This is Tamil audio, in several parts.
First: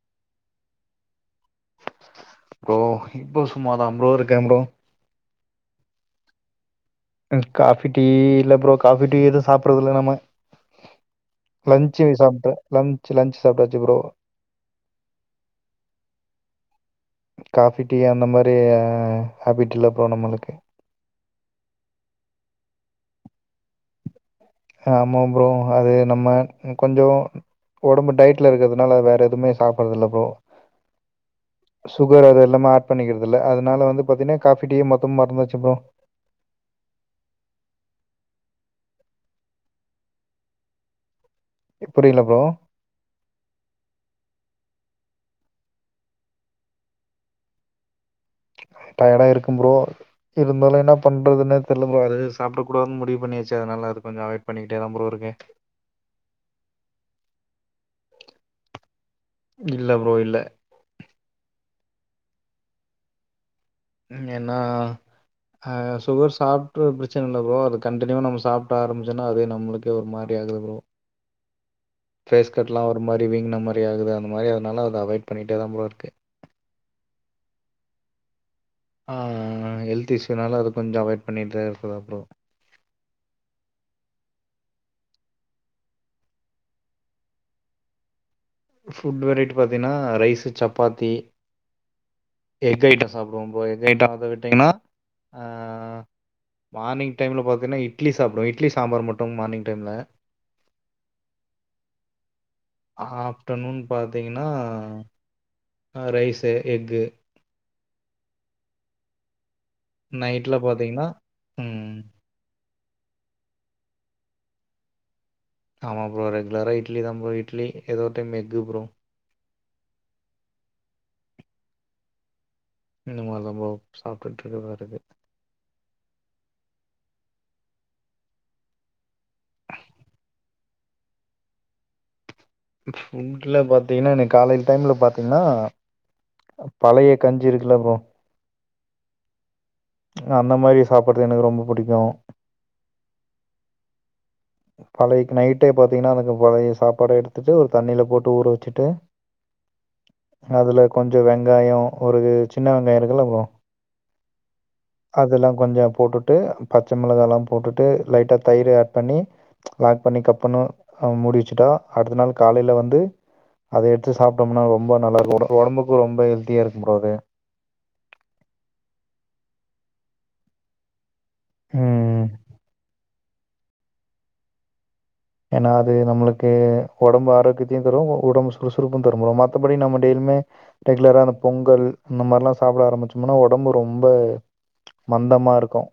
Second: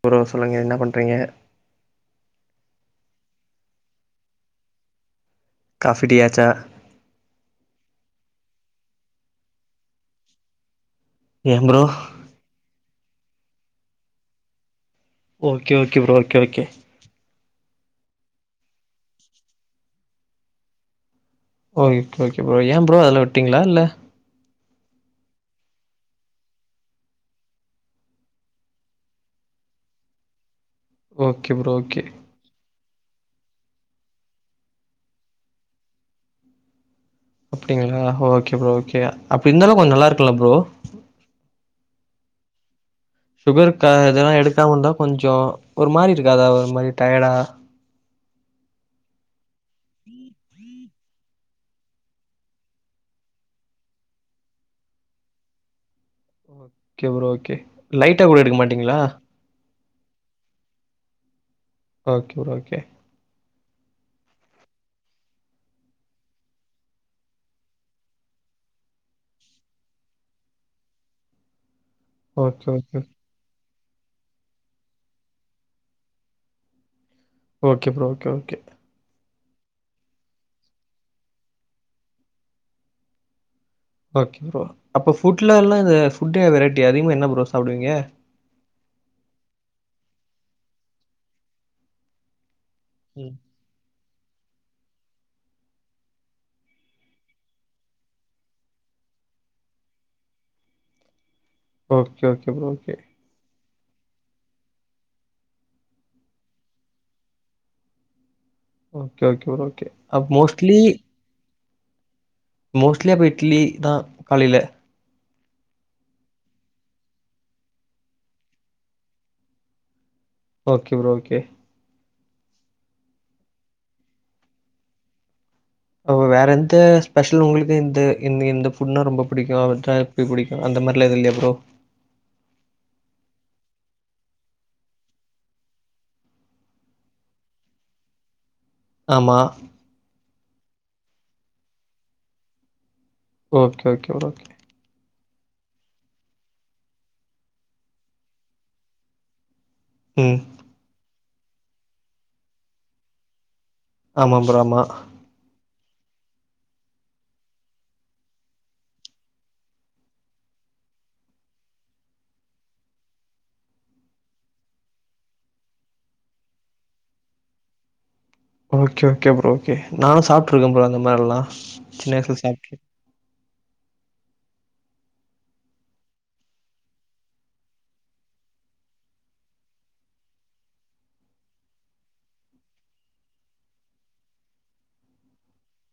ப்புறோ சொல்லுங்க என்ன பண்றீங்க ப்ரோ இப்ப சும்மாதா ப்ரோ இருக்கே ப்ரோ காஃபி டீ ஆச்சா ம் காபி டீ இல்ல ப்ரோ காபி டீ எதுவு சாப்பட்றதில்ல நம்ப ஏன் ப்ரோ லன்ச்சு சாப்டே லன்ச் லன்ச் சாப்டாச்சு bro okay okay bro okay okay coffee tea அந்த மாரி ஹேபிட்டில்ல இப்போ நம்மளுக்கு ஓகே ஓகே ப்ரோ ஏ ப்ரோ அதுல விட்டீங்ளா இல்ல ஆமா ப்ரோ அது நம்ம கொஞ்சோ ஒடம்பு டைட்ல இருக்கறதுனால வேற எதுமே சாப்பறது இல்ல ப்ரோ ஓகே ப்ரோ ஓகே பண்ணிக்கறதில்ல அதனால வந்து பாத்தீனா காஃபி டீயே மொத்துமா மறந்தாச்சு ப்ரோ அப்டிங்களா ஓகே ப்ரோ ஓகே அப்டி இந்தாலு கொஞ்சோ நல்லாருக்குல்ல ப்ரோ எப்படி இல்ல ப்ரோ சுகருக்கா இதெல்லா எடுக்காமந்தா கொஞ்சோ ஒரு மாரிருக்காதா ஒரு மாரி டயடா டயடா இருக்கும் ப்ரோ இருந்தாலு என்ன பண்றதுன்னே தெர்ல ப்ரோ அது சாப்ட கூடாதுன் முடிவு பண்ணியாச்சு அதனால அது கொஞ்சோ அவாய்ட் பண்ணிக்கிட்டே தா ப்ரோ இருக்கே ஓகே ப்ரோ ஓகே லைட்டா கூட எடுக்க மாட்டீங்ளா இல்ல ப்ரோ இல்ல ஓகே ப்ரோ ஓகே ஏன்னா அ சுகர் சாப்புட்ர பிரச்சன இல்ல ப்ரோ அது கண்டினியூா நம்ம சாப்ட ஆரம்பிச்சுன்னா அதே நம்ளுக்கே ஒரு மாரி யாகுது ப்ரோ ஓகே ஃபேஸ்கட்லா ஒரு ஓகே மாரி வீங்ன மாரி ஆகுது அந்த மாரி அதனால அத அவாய்ட் பண்ணிட்டே தா ப்ரோ இருக்கே ஓகே ப்ரோ ஓகே ஓகே அ ஹெல்த் இஷுனால அது கொஞ்சோ அவாய்ட் பண்ணிட்டே இருக்குறன் ப்ரோ ஓகே ப்ரோ அப்ப ஃபுட்ல எல்லா இந்த ஃபுட் வெரைட்டி அதிகமா என்ன ப்ரோ சாப்டுவீங்க ஃபுட் வெரைட்டி பாத்தீனா ரைஸு சப்பாத்தி எக் ஐட்டம் சாப்டுவோ ப்ரோ எக் ஐட்டம் அத விட்டீங்னா அ மார்னிங் டைம்ல பாத்தீன்னா இட்லி சாப்டுவ இட்லி சாம்பார் மட்டு மார்னிங் டைம்ல ஓகே ஓகே ப்ரோ ஓகே பாத்தீங்னா அ rice egg okay okay bro okay. அப்ப நைட்ல பாத்தீங்னா ம் மோஸ்லி அப்ப இட்லி தா காலைல ஆமா ப்ரோ ரெகுலரா இட்லி தா ப்ரோ இட்லி எதோ time egg bro okay bro okay இந்த மாரி தா ப்ரோ சாப்ட்டுட்டு இருக்கதாருக்கு அப்ப வேற எந்த ஸ்பெஷல் உங்ளுக்கு இந்த இந் இந்த ஃபுட்னா ரொம்ப புடிக்கு [unintelligible] புடிக்கு அந்த அந்த மாரிலா எது இல்லியா ப்ரோ ஃபுட்ல பாத்தீங்னா எனக்கு காலேஜ் டைம்ல பாத்தீங்னா பழைய கஞ்சி இருக்குல ப்ரோ ஆமா அந்த மாரி சாப்புற எனக்கு ரொம்ப புடிக்கு ஓகே ஓகே ப்ரோ பழைய நைட்டே பாத்திங்கன்னா அதுக்கு பழைய சாப்பாட எடுத்துட்டு ஒரு தண்ணில போட்டு ஊற வச்சுட்டு ம். அதுல கொஞ்சோ வெங்காயோ ஒரு சின்ன வெங்காயோ இருக்குல்ல ப்ரோ ஆமா ப் அதுல்லா கொஞ்சோ போட்டுட்டு பச்ச மிளகாலா போட்டுட்டு லைட்டா தயிர் ஆட் பண்ணி லாக் பண்ணி கப்புனு முடி வச்சுட்டா அடுத்த நாள் காலைல வந்து அத எடுத்து சாப்ட்டோம்னா ரொம்ப நல்லாருக்கு ஒடம்பு ஒடம்புக்கு ரொம்ப ஹெல்த்தியாருக்கு ப்ரோ அது ஓகே ஓகே ப்ரோ ஓகே நானு சாப்ட்டுருக்கே ப்ரோ அந்த மாரிலா சின்ன ம் வய்சுல சாப்ட்டே ஏனா அது நம்ளுக்கு ஒடம்பு ஆரோக்கியத்தையு தரும் ஒ ஒடம்பு சுறுசுறுப்பு தரு ப்ரோ மத்தபடி நம்ம டெய் யுமே ரெகுலரா அந்த பொங்கல் இந்த மாதிரிலா சாப்ட ஆரம்பிச்சம்னா ஒடம்பு ரொம்ப மந்தமா இருக்கு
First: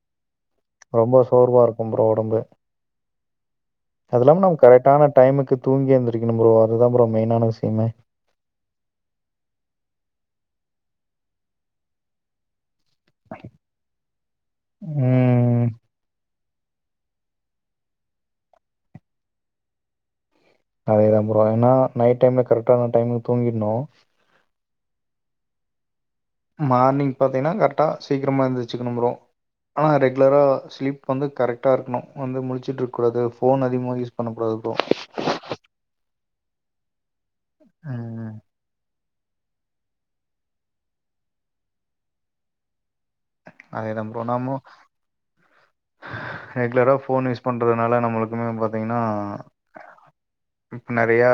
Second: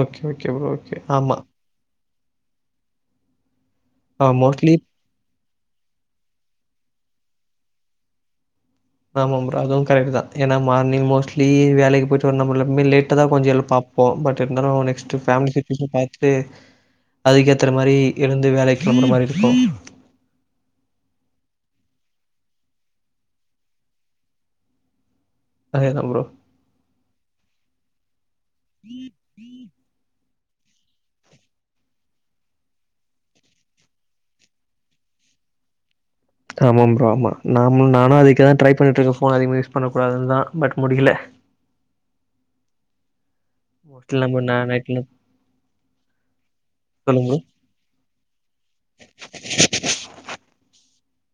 ஓகே ஓகே ப்ரோ ஓகே. ரொம்ப ஆமா. சோர்வாருக்கு ப்ரோ ஒடம்பு அ அதுல்லாம நம்ம மோஸ்ட்லி கரெக்டான டைமுக்கு தூங்கி எந்திருக்கணும் ப்ரோ அதுதான் ப்ரோ மெயினான விஷயமே ஆமா ப்ரோ அதுவும் கரக்ட்டு தான் ஏன்னா மார்னிங் மோஸ்ட்லி வேலைக்கு போயிட்டு வந்தாமுடில ரொம்ப்வே லேட்டா தான் கொஞ்ச எழ பாப்போம் பட் இருந்தாலும் நெஸ்ட்டு ஃபேமிலி ம் சிட்டுவேஷன் பாத்துட்டு அதுக்கேத்தற மாரி எழுந்து வேலைக்கு கெளம்புற மாரி இருக்கும் அதேதான் ப்ரோ ஏன்னா நைட் டைம்ல கரெக்ட்டான டைமுக்கு தூங்கிட்னும் அதே தான் ப்ரோ மார்னிங் பாத்தீங்கன்னா கர்ட்டா சீக்கிரமா எந்திர்ச்சுக்கணும் ப்ரோ ஆனா ரெக் குலரா ஸ்லீப் வந்து கரெக்டாக இருக்கணும் வந்து முழிச்சுட்டு இருக்கூடாது ஃபோன் அதிகமாக யூஸ் பண்ணக்கூடாது ப்ரோ ஆமாம் ப்ரோ ஆமா நாமு நானும் ம் அதுக்குதான் ட்ரை பண்ணிட்டு இருக்கேன் ப் ஃபோன் அதிக யூஸ் பண்ண கூடாதுன்னு தான் பட் முடியல அதேதான் மோஸ்ட்லி ப்ரோ நம்ம நமோ நா நைட்ல ரெகுலரா ஃபோன் சொல்லுங்க யூஸ் பண்றதுனால நம்மளுக்குமே பாத்தீங்கன்னா இப்ப நெறயா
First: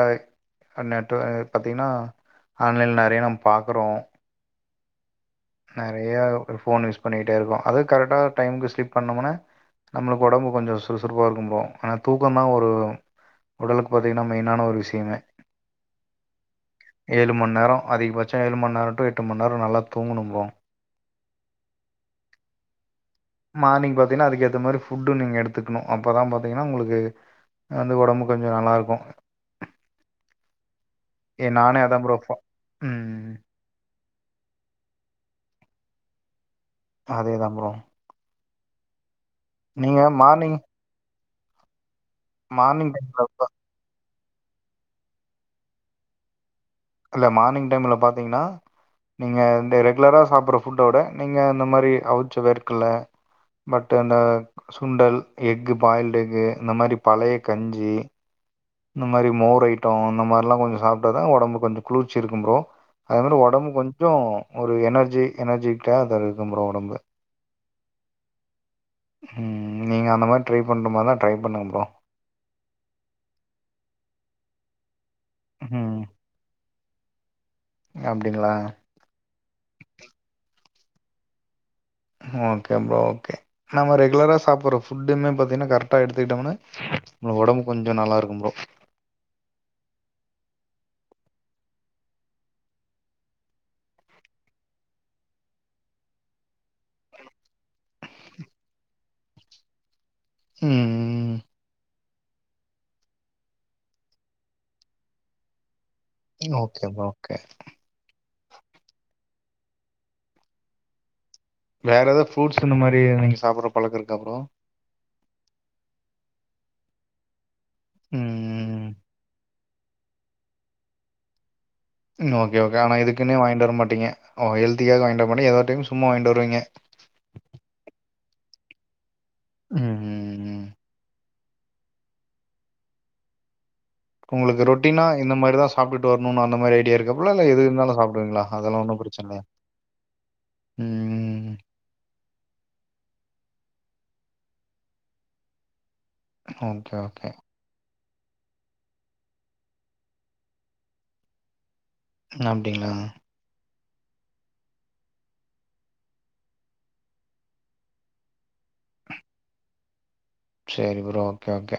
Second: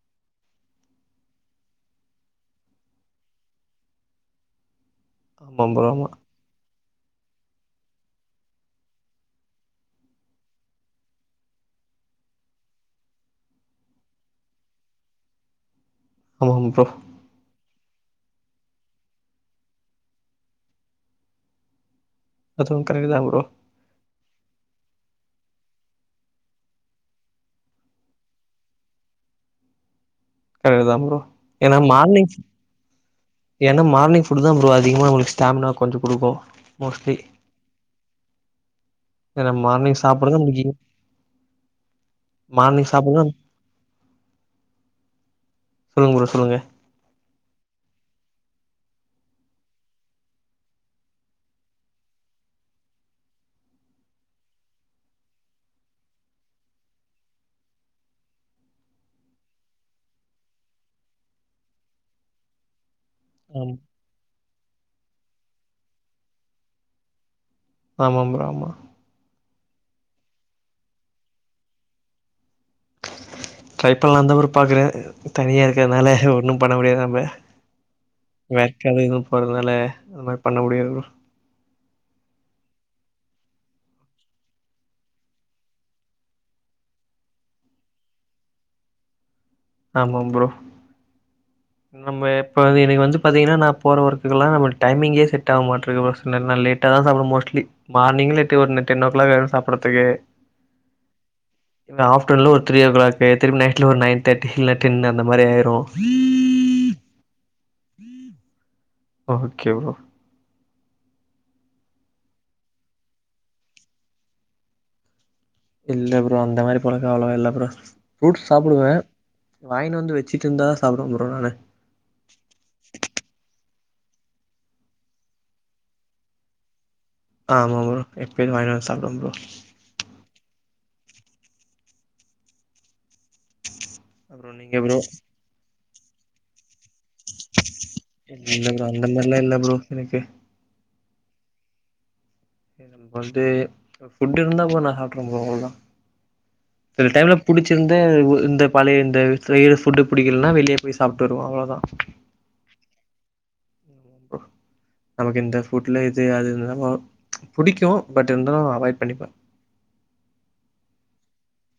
நெட்டு பாத்தீங்கன்னா ஆன்லைன்ல நெறயா நம்ம பாக்குறோம் ப்ரோ ஆமா ப்ரோ ஆமா நெறைய போன் யூஸ் பண்ணிகிட்டே இருக்கோம் அதுவும் கரெக்டா டைமுக்கு ஸ்லிப் பண்ணோமுனா நம்மளுக்கு ஒடம்பு கொஞ்சம் சுறுசுறுப்பா இருக்கும் ப்ரோ ஆனா தூக்கந்தான் ஒரு உடலுக்கு பாத்தீங்கன்னா மெயினான ஒரு விஷயமே ஆமாம் ப்ரோ ஏழு மண்நேரம் அதிகபச்சம் ஏழு மண்நேரம் டு எட்டு மண்நேரம் நல்லா தூங்கணும் ப்ரோ அதுவும் கரெக்ட் தா ப்ரோ டினா அதுக்கேத்த மாரி ஃபுட்டும் நீங்க எடுத்துக்குணும் அப்பதான் பாத்தீங்கன்னா உங்களுக்கு வந்து ஒடம்பு கொஞ்சம் நல்லாருக்கும் கரெக்ட்டு தான் ப்ரோ ஏன்னா ப்ரோ மார்னிங் ஃபா ம் ஏன்னா மார்னிங் ஃபுட் தான் ப்ரோ அதிகமா உங்ளுக்கு ஸ்டமினா கொஞ்சம் குடுக்கும் அதேதான் ப்ரோ ஏன்னா மார்னிங் நீங்க சாப்பாடுதான் முக்யம் மார்னிங்கு [unintelligible] சொல்லுங்க ப்ரோ சொல்லுங்க இல்ல மார்னிங் டைம்ல பாத்தீங்ன்னா நீங்க இந்த ரெகுலரா சாப்புட்ற ஃபுட்டோட நீங்க இந்த மாரி அவுச்ச வேர்க்கல்ல பட் அந்த சுண்டல் எக்கு பாயில்டு எஃகு இந்த மாதிரி பழைய கஞ்சி இந்த மாரி மோர் ஐட்டம் இந்த மார்ல்லாம் கொஞ்சம் சாப்ட்டாதான் ஒடம்புக்கு வந்து குளிர்ச்சி இருக்கும் ப்ரோ அதுமாரி ஒடம்பு ஆம் கொஞ்சோ ஒரு எனர்ஜி எனர்ஜிட்டியா அது இருக்கும் ப்ரோ ஒடம்பு ஆமாம் ப்ரோ ஆமா ம் நீங்க அந்த மாரி ட்ரை பண்ற மார்னா ட்ரை பண்ணுங்க ப்ரோ ட்ரை பண்லான்னு தா ப்ரோ பாக்குறேன் தனியா ம் இருக்கதுனால ஒன்னும் பண்ண முடியாது நம்ப அப்டிங்களா வேக்கா எதும் போறதுனால அது மாரி பண்ண முடியாது ப்ரோ ஓகே ப்ரோ ஓகே நம்ம ரெகுலரா சாப்புட்ற ஃபுட்டுமே பாத்தீங்ன்னா கரெக்ட்டா எடுத்துக்கிட்டோம்ன்னா ஒ ஒடம்பு கொஞ்சம் நல்லா இருக்கும் ப்ரோ ஆமாம் ப்ரோ நம்ம இப்ப எனக்கு வந்து பாத்தீங்ன்னா நா போற ஒர்க்குகெல்லாம் நம்மள்க் டைமிங்கே செட் ஆவ மாட்ருக்கு ஒருசில நாள் லேட் ட்டா தான் சாப்டுவேன் மோஸ்ட்லி மார்னிங்கு லேட்டு ஒரு டென் ஓ க்லாக் ஆயிரும் சாப்புட்றதுக்கு உம் ம் ஆப்டர்ன்ல ஒரு த்ரீ ஓ க்ளாக்கு திரும்பி நைட்ல ஒரு நயன் தேட்டி இல்ல டென்னு அந்தமாரி ஆயிரும் okay bro okay okay bro வேற எதாது ஃப்ரூட்ஸ் இந்த மாரி நீங்க சாப்புட்ற பழக்கம் இருக்கா ப்ரோ இல்ல ப்ரோ அந்த மாரி பழக் ம் அவ்ளோவா வாயின்னுவந்து வச்சிட்ருந்தா சாப்டுவே ப்ரோ நானு ம் ஓகே ஓகே ஆனாது இதுக்குன்னே வாங்கிட்டு வர மாட்டீங்க ஓ ஹல்தியாக வாங்கிட்டு வர மாட்டீங்க ஏதோ டைம் சும்மா வாங்கிட்டு வருவீங்க ஆமா ப்ரோ எப்பயவாங்கின வந்து சாப்டுவே ப்ரோ ம் அப்றோ உங்களுக்கு நீங்க ப்ரோ ரொட்டீனா இந்த மாரிதா சாப்ட்டுட்டு வரணு அந்த மாரி அப்டியே இருக்காப்ல இல்ல எது இருந்தாலு சாப்டுவீங்களா இல்ல அதெல்லா ப்ரோ ஒன்னு அந்த பிரச்சனை மாரிலா இல்லையா இல்ல ப்ரோ எனக்கு ம் வந்து புட்டு் இருந்தா போ நா சாப்ட்றே ப்ரோ அவ்ளதா ஓகே சில ஓகே டைம்ல புடிச்சிருந் து இந்த பழைய இந்த ஃபுட்டு பிடிக்கலன்னா வெளியே போய் சாப்ட்டு வருவோ அவ்வளோதா அப்டிங்களா உ நமக்கு இந்த ஃபுட்ல இது அது இருந்து புடிக்கு பட் இருந்தாலு அவாய்ட் பண்ணிப்பே சரி ப்றோ ஓகே ஓகே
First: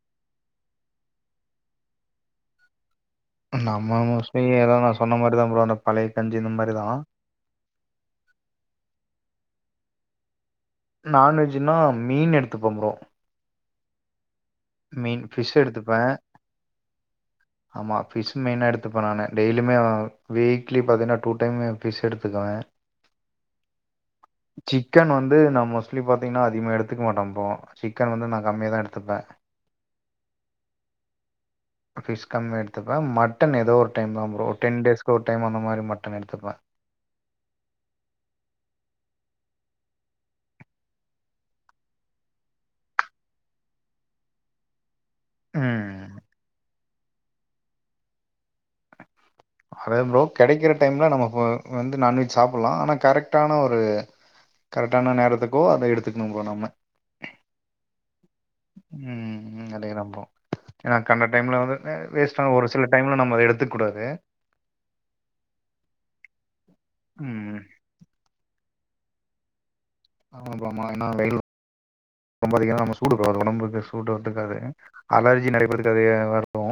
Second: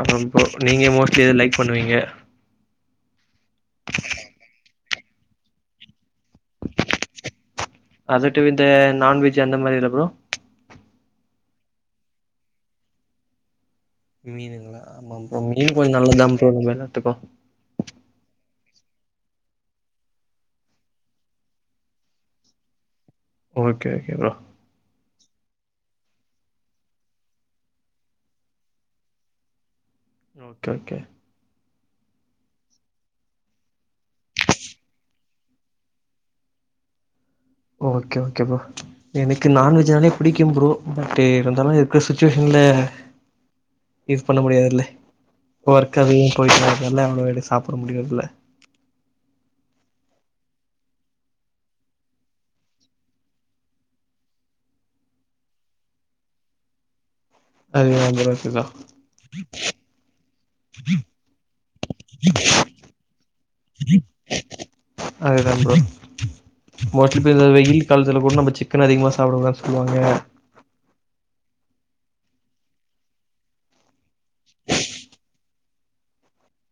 அப்பறம்ப்ப நீங்க மோஸ்ட்லி லைக் பண்ணுவீங்க நம்ம மோஸ்ட்லி ஏத நா சொன்ன மாரிதா ப்ரோ அந்த பழைய கஞ்சி இந்த மாரிதா அததுட்ட வி இந்த நாான் வெஜ் அந்த மாதிரி இல்லப்ோ நான்வெஜ்ன்னா மீன் எடுத்துப்பம்புறோ மீனுங்களா ஆமா மீன் ப்ரோ பிஸ் மீன் கொஞ்சோ எடுத்துப்பே நல்லதுதா ப்ரோ நம்ம எல்லாத்துக்கு ஆமா பிஸ் மென எடுத் துப்பே நானு டெய்லுமே வீக்லி பாத்தீங்கன்னா டூ டைம் பிஸ் எடுத்துக்குவே ஓகே ஓகே ப்ரோ சிக்கன் வந்து நா மோஸ்ட்லி பாத்தீங்கன்னா அதிகமா எடுத்துக்க மாட்டே ப்ரோ சிக்கன் வந்து நா கம்மியா தா எடுத்துப்பே ஓகே ஓகே பிஷ் கம்மியா எடுத்துப்பே மட்டன் ஏதோ ஒரு டைம்தா ப்ரோ ஒரு டென் டேஸ்க்கு ஒரு டைம் அந்த மாரி மட்ட எடுத்துப்பே [inaudible] ஓகே ஓகே ப்ரோ எனக்கு நான்வெஜ்னாலே பிடிக்கும் ப்ரோ பட் இருந்தாலு இருக்குற சிச்சுவேசன் ல [unintelligible] இது பண்ண முடியாதுல்ல ம். ஒர்க்கையு பபோய்ட்டுல்ல எவ்வளவு சாப்பிட முடியுறது இல்ல அதே ப்ரோ கெடைக்கிற டைம்ல நம்ம இப்ப வந்து நான்வெஜ் சாப்பலா ஆனா கரெக்டான ஒரு கரெக்டான நேரத்துக்கோ அத எடுத்துக்கணு போ நம்ம அது [unintelligible] ம் ம் அதைய நம்பறோ ஏன்னா கண்ட டைம்ல வந்து வேஸ்ட்டா ஒரு சில டைம்ல நம்ம எடுத்துக்க கூடாது அதுதா ப்ரோ மோ [unintelligible] ம் வெயில் காலத்துல கூட நம்ம சிக்கன் அதிகமா சாப்ட கூடாது சொ ஆமா ப்ரோ ஆமா என்னா வெயில் ரொம்ப அதிக ம சூடு ப்ரோ உடம்புக்கு சூடு இருக்காது அலர்ஜி நெறைய பேதுக்கு அது இருக்கு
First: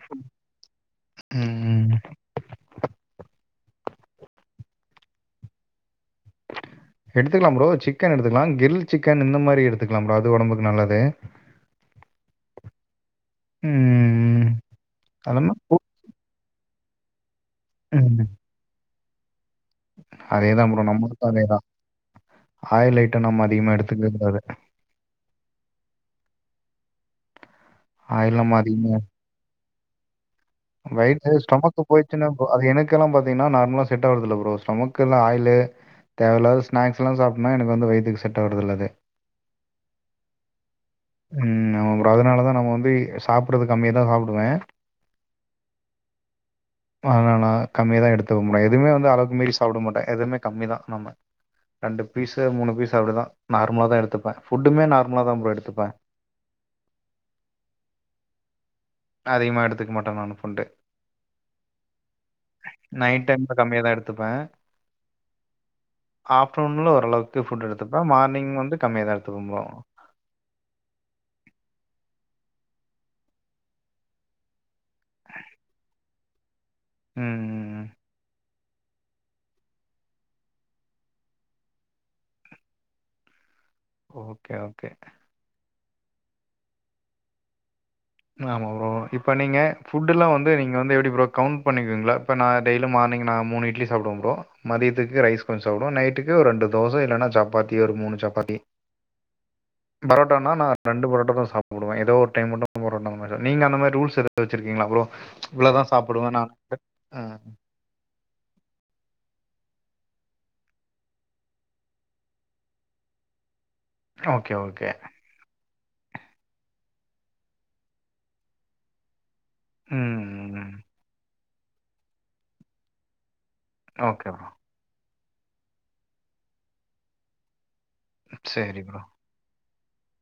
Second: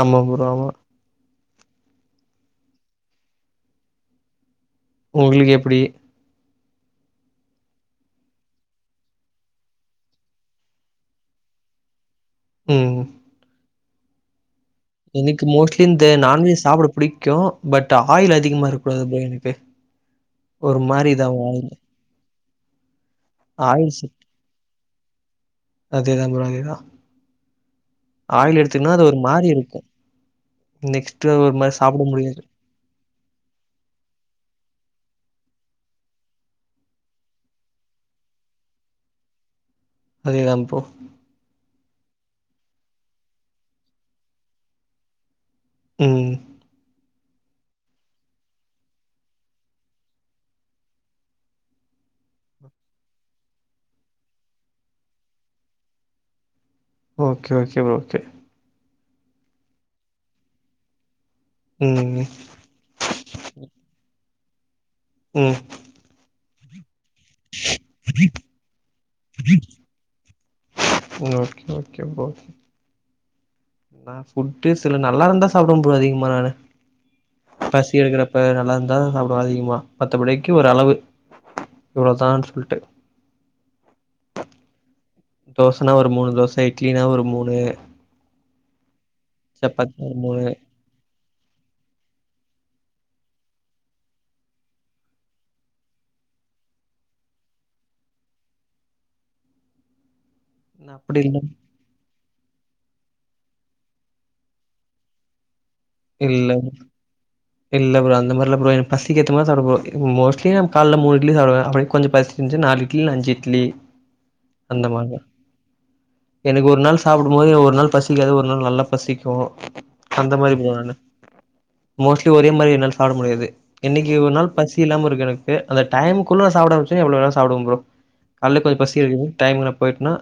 ஆமா புரோ ஆமா ம் உங்களுக்கு எப்டி [inaudible] [inaudible] எடுத்துக்கலா ப்ரோ சிக்கன் எடுத்துக்கலா கிரில் சிக்கன் இந்த மாரி எடுத்துக்கலா ப்ரோ அது ஒடம்புக்கு நல்லது [inaudible] ம் ம் ம் எனக்கு மோஸ்ட்லி இந்த நான்வெஜ் சாப்பிட பிடிக்கு பட் ம் ஆயில் அதிகமா இருக்கூடாது பாய் எனக் ஒரு மாறிதா வாழ்ந்த ஆயள் ஐட்ட நம்ம அதிகமா எடுத்துக்க கூடாது அதேதா ப்ரோ அதேதா நம்ம ஆயில் அதிகமா எடுத்திங்கன்னா அது ஒரு மாரி இருக்கு வயிறு நெக்ஸ்ட்டு ஒரு மாரி ஸ்டமக்கு சாப்பிட போயிச்சுனா முடியாது அது எனக்குல்லா பா திங்ன்னா நார்மலா செட் ஆகுறதுல பரோ ஸ்டமக்னா ஆயிலு தேவயில்லாதது ஸ்நாக்ஸ் எல்லா சாப்டனா எனக்கு வந்து வயித்துக்கு செட்ட ஆவுறதில்லங்க அதேதா ப்ரோ அதனாலதா நா வந்து சாப்புட்றது கம்மியா தா சாப்டுவ ம் ஆன நா கம்மியாதா எடுத்துக முடியு எதுமே வந்து அளவுக்கு மீறி சாப்புடமாட்ட எதுமே கம்மி தா நம்ம ரெண்டு பீஸ்ஸு மூணு பீஸு அவ்ளோதா நார்மலா தா எடுத்துப்பே ஃபுட்டுமே நார்மலா தா ப்ரோ எடுத்துப்பே ஓகே ஓகே ப்ரோ கே அதிகமா எடுத்துக்க மாட்டே நானு ஃபுட்டு ம் நைட் டைம்கு கம்மியாதா எடுத்துப்பே ம் தூம்லோ ஓரளவுக்கு ஃபுட் எடுத்துப்பே மார்னிங் வந்து கம்மியா தா எடுத்துப்ப ப்ரோ ஓகே ஓகே ப்ரோ நா ஃபுட்டு சில நல்லாருந்தா சாப்டுவே ப்ரோ அதிகமா நானு ம். பசி எடுக்கறப்ப நல்லா இருந்தா சாப்டுவ அதிகமா மத்த படிக்கு ஒரு அளவு இவ்ளோதான் சொல்ட்டு ஓகே ஓகே தோசனா ஒரு மூணு தோச இட்லினா ஒரு மூணு ம் ஆமா ப்ரோ இப்ப நீங்க சப்பாத்தி ஒரு ஃபுட்டுலா மூணு வந்து நீங்க வந்து எப்டி ப்ரோ கவுண்ட் பண்ணிக்வீங்களா இப்ப நா டெய்லியு மார்னிங் நா மூணு இட்லி சாப்டுவ ப்ரோ மதியத்துக்கு ரைஸ் கொஞ்ச சாப்டுவ நைட்டுக்கு ஒரு ரெண்டு தோச இல்லனா சப்பாத்தி ஒரு மூணு சப்பாத்தி பரோ ட்டாணா நா ரெண்டு அப்டி புரோட்டா இல்ல தா சாப்டுவ ப்ரோ ஏதோ ஒரு டைம் மட்டு பரோட்டாங்க மாரி தா நீங்க அந்தமாரி ரூல்ஸ் எதா வச்சிருக்கீங்களா ப்ரோ இவ்ளதான் சாப்டுவேன் நான். இல்ல அ இல்ல ப்ரோ அந்த மார் இல்ல ப்ரோ பசிக்கேத்த மாரி சாப்டுவ ப்ரோ இப்ப மோஸ்ட்லி நம் கால்ல மூணு இட்லி சாப்டுவ அப்டி கொஞ்ச பசிஞ்சுன்சு நாலு இட்லி இல்ல அஞ்சு இட்லி ஓகே அந்த ஓகே மாரிதா எனக்கு ஒரு நாள் சாப்புடும் போது ஒரு நாள் பசிக்காது ஒரு நாள் நல்லா பசிக்கு அந்த மாரி ம். ப்ரோ நா மோஸ்ட்லி ஒரே மாரி என்னால சாப்ட முடியாது இன்னைக்கு ஓகே ஒரு ப்ரோ. நாள் பசி இல்லாம இருக்கு எனக் கு அந்த டைமுக்குள்ள சாப்ட ஆரம்பிச்சே எவ்ளோ வேனாலு சாப்டுவெ ப்ரோ நல்ல கொஞ்ச சரி பசி ப்ரோ. இருக்கும்பொ டைம்ல போய்ட்னா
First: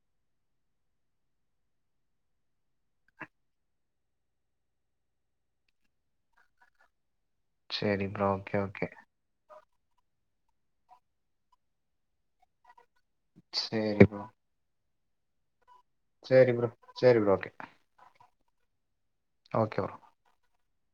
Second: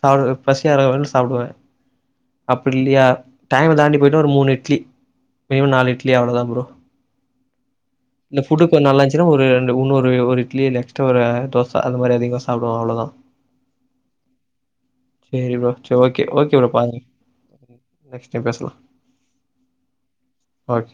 சா பசி ஆர்ற வர சாப்டுவெ அப்டி இல்லையா டைம் தாண்டி போயட்டா ஒரு மூணு இட்லி மினிமம் நாலு இட்லி அவ்ளோதா ப்ரோ சரி ப்ரோ. இந்த ஓகே ஃபுட்டு இப்ப ஓகே. நல்லான்ச்சுன்னா ஒரு இந்த உன்னுரு ஒரு இட்லி இல்ல எக்ஸ்ட்ரா ஒரு தோச அது மாரி அதிகமா சாப்டுவ அவ்ளோதா சேரி ப்ரோ சேரி ப்ரோ சே ஓகே சரி ஓகே ப்ரோ பாரு சரி ப்ரோ. ஓகே. நெக்ஸ் டைம் பேச்லா ஓகே ப்ரோ ஓகே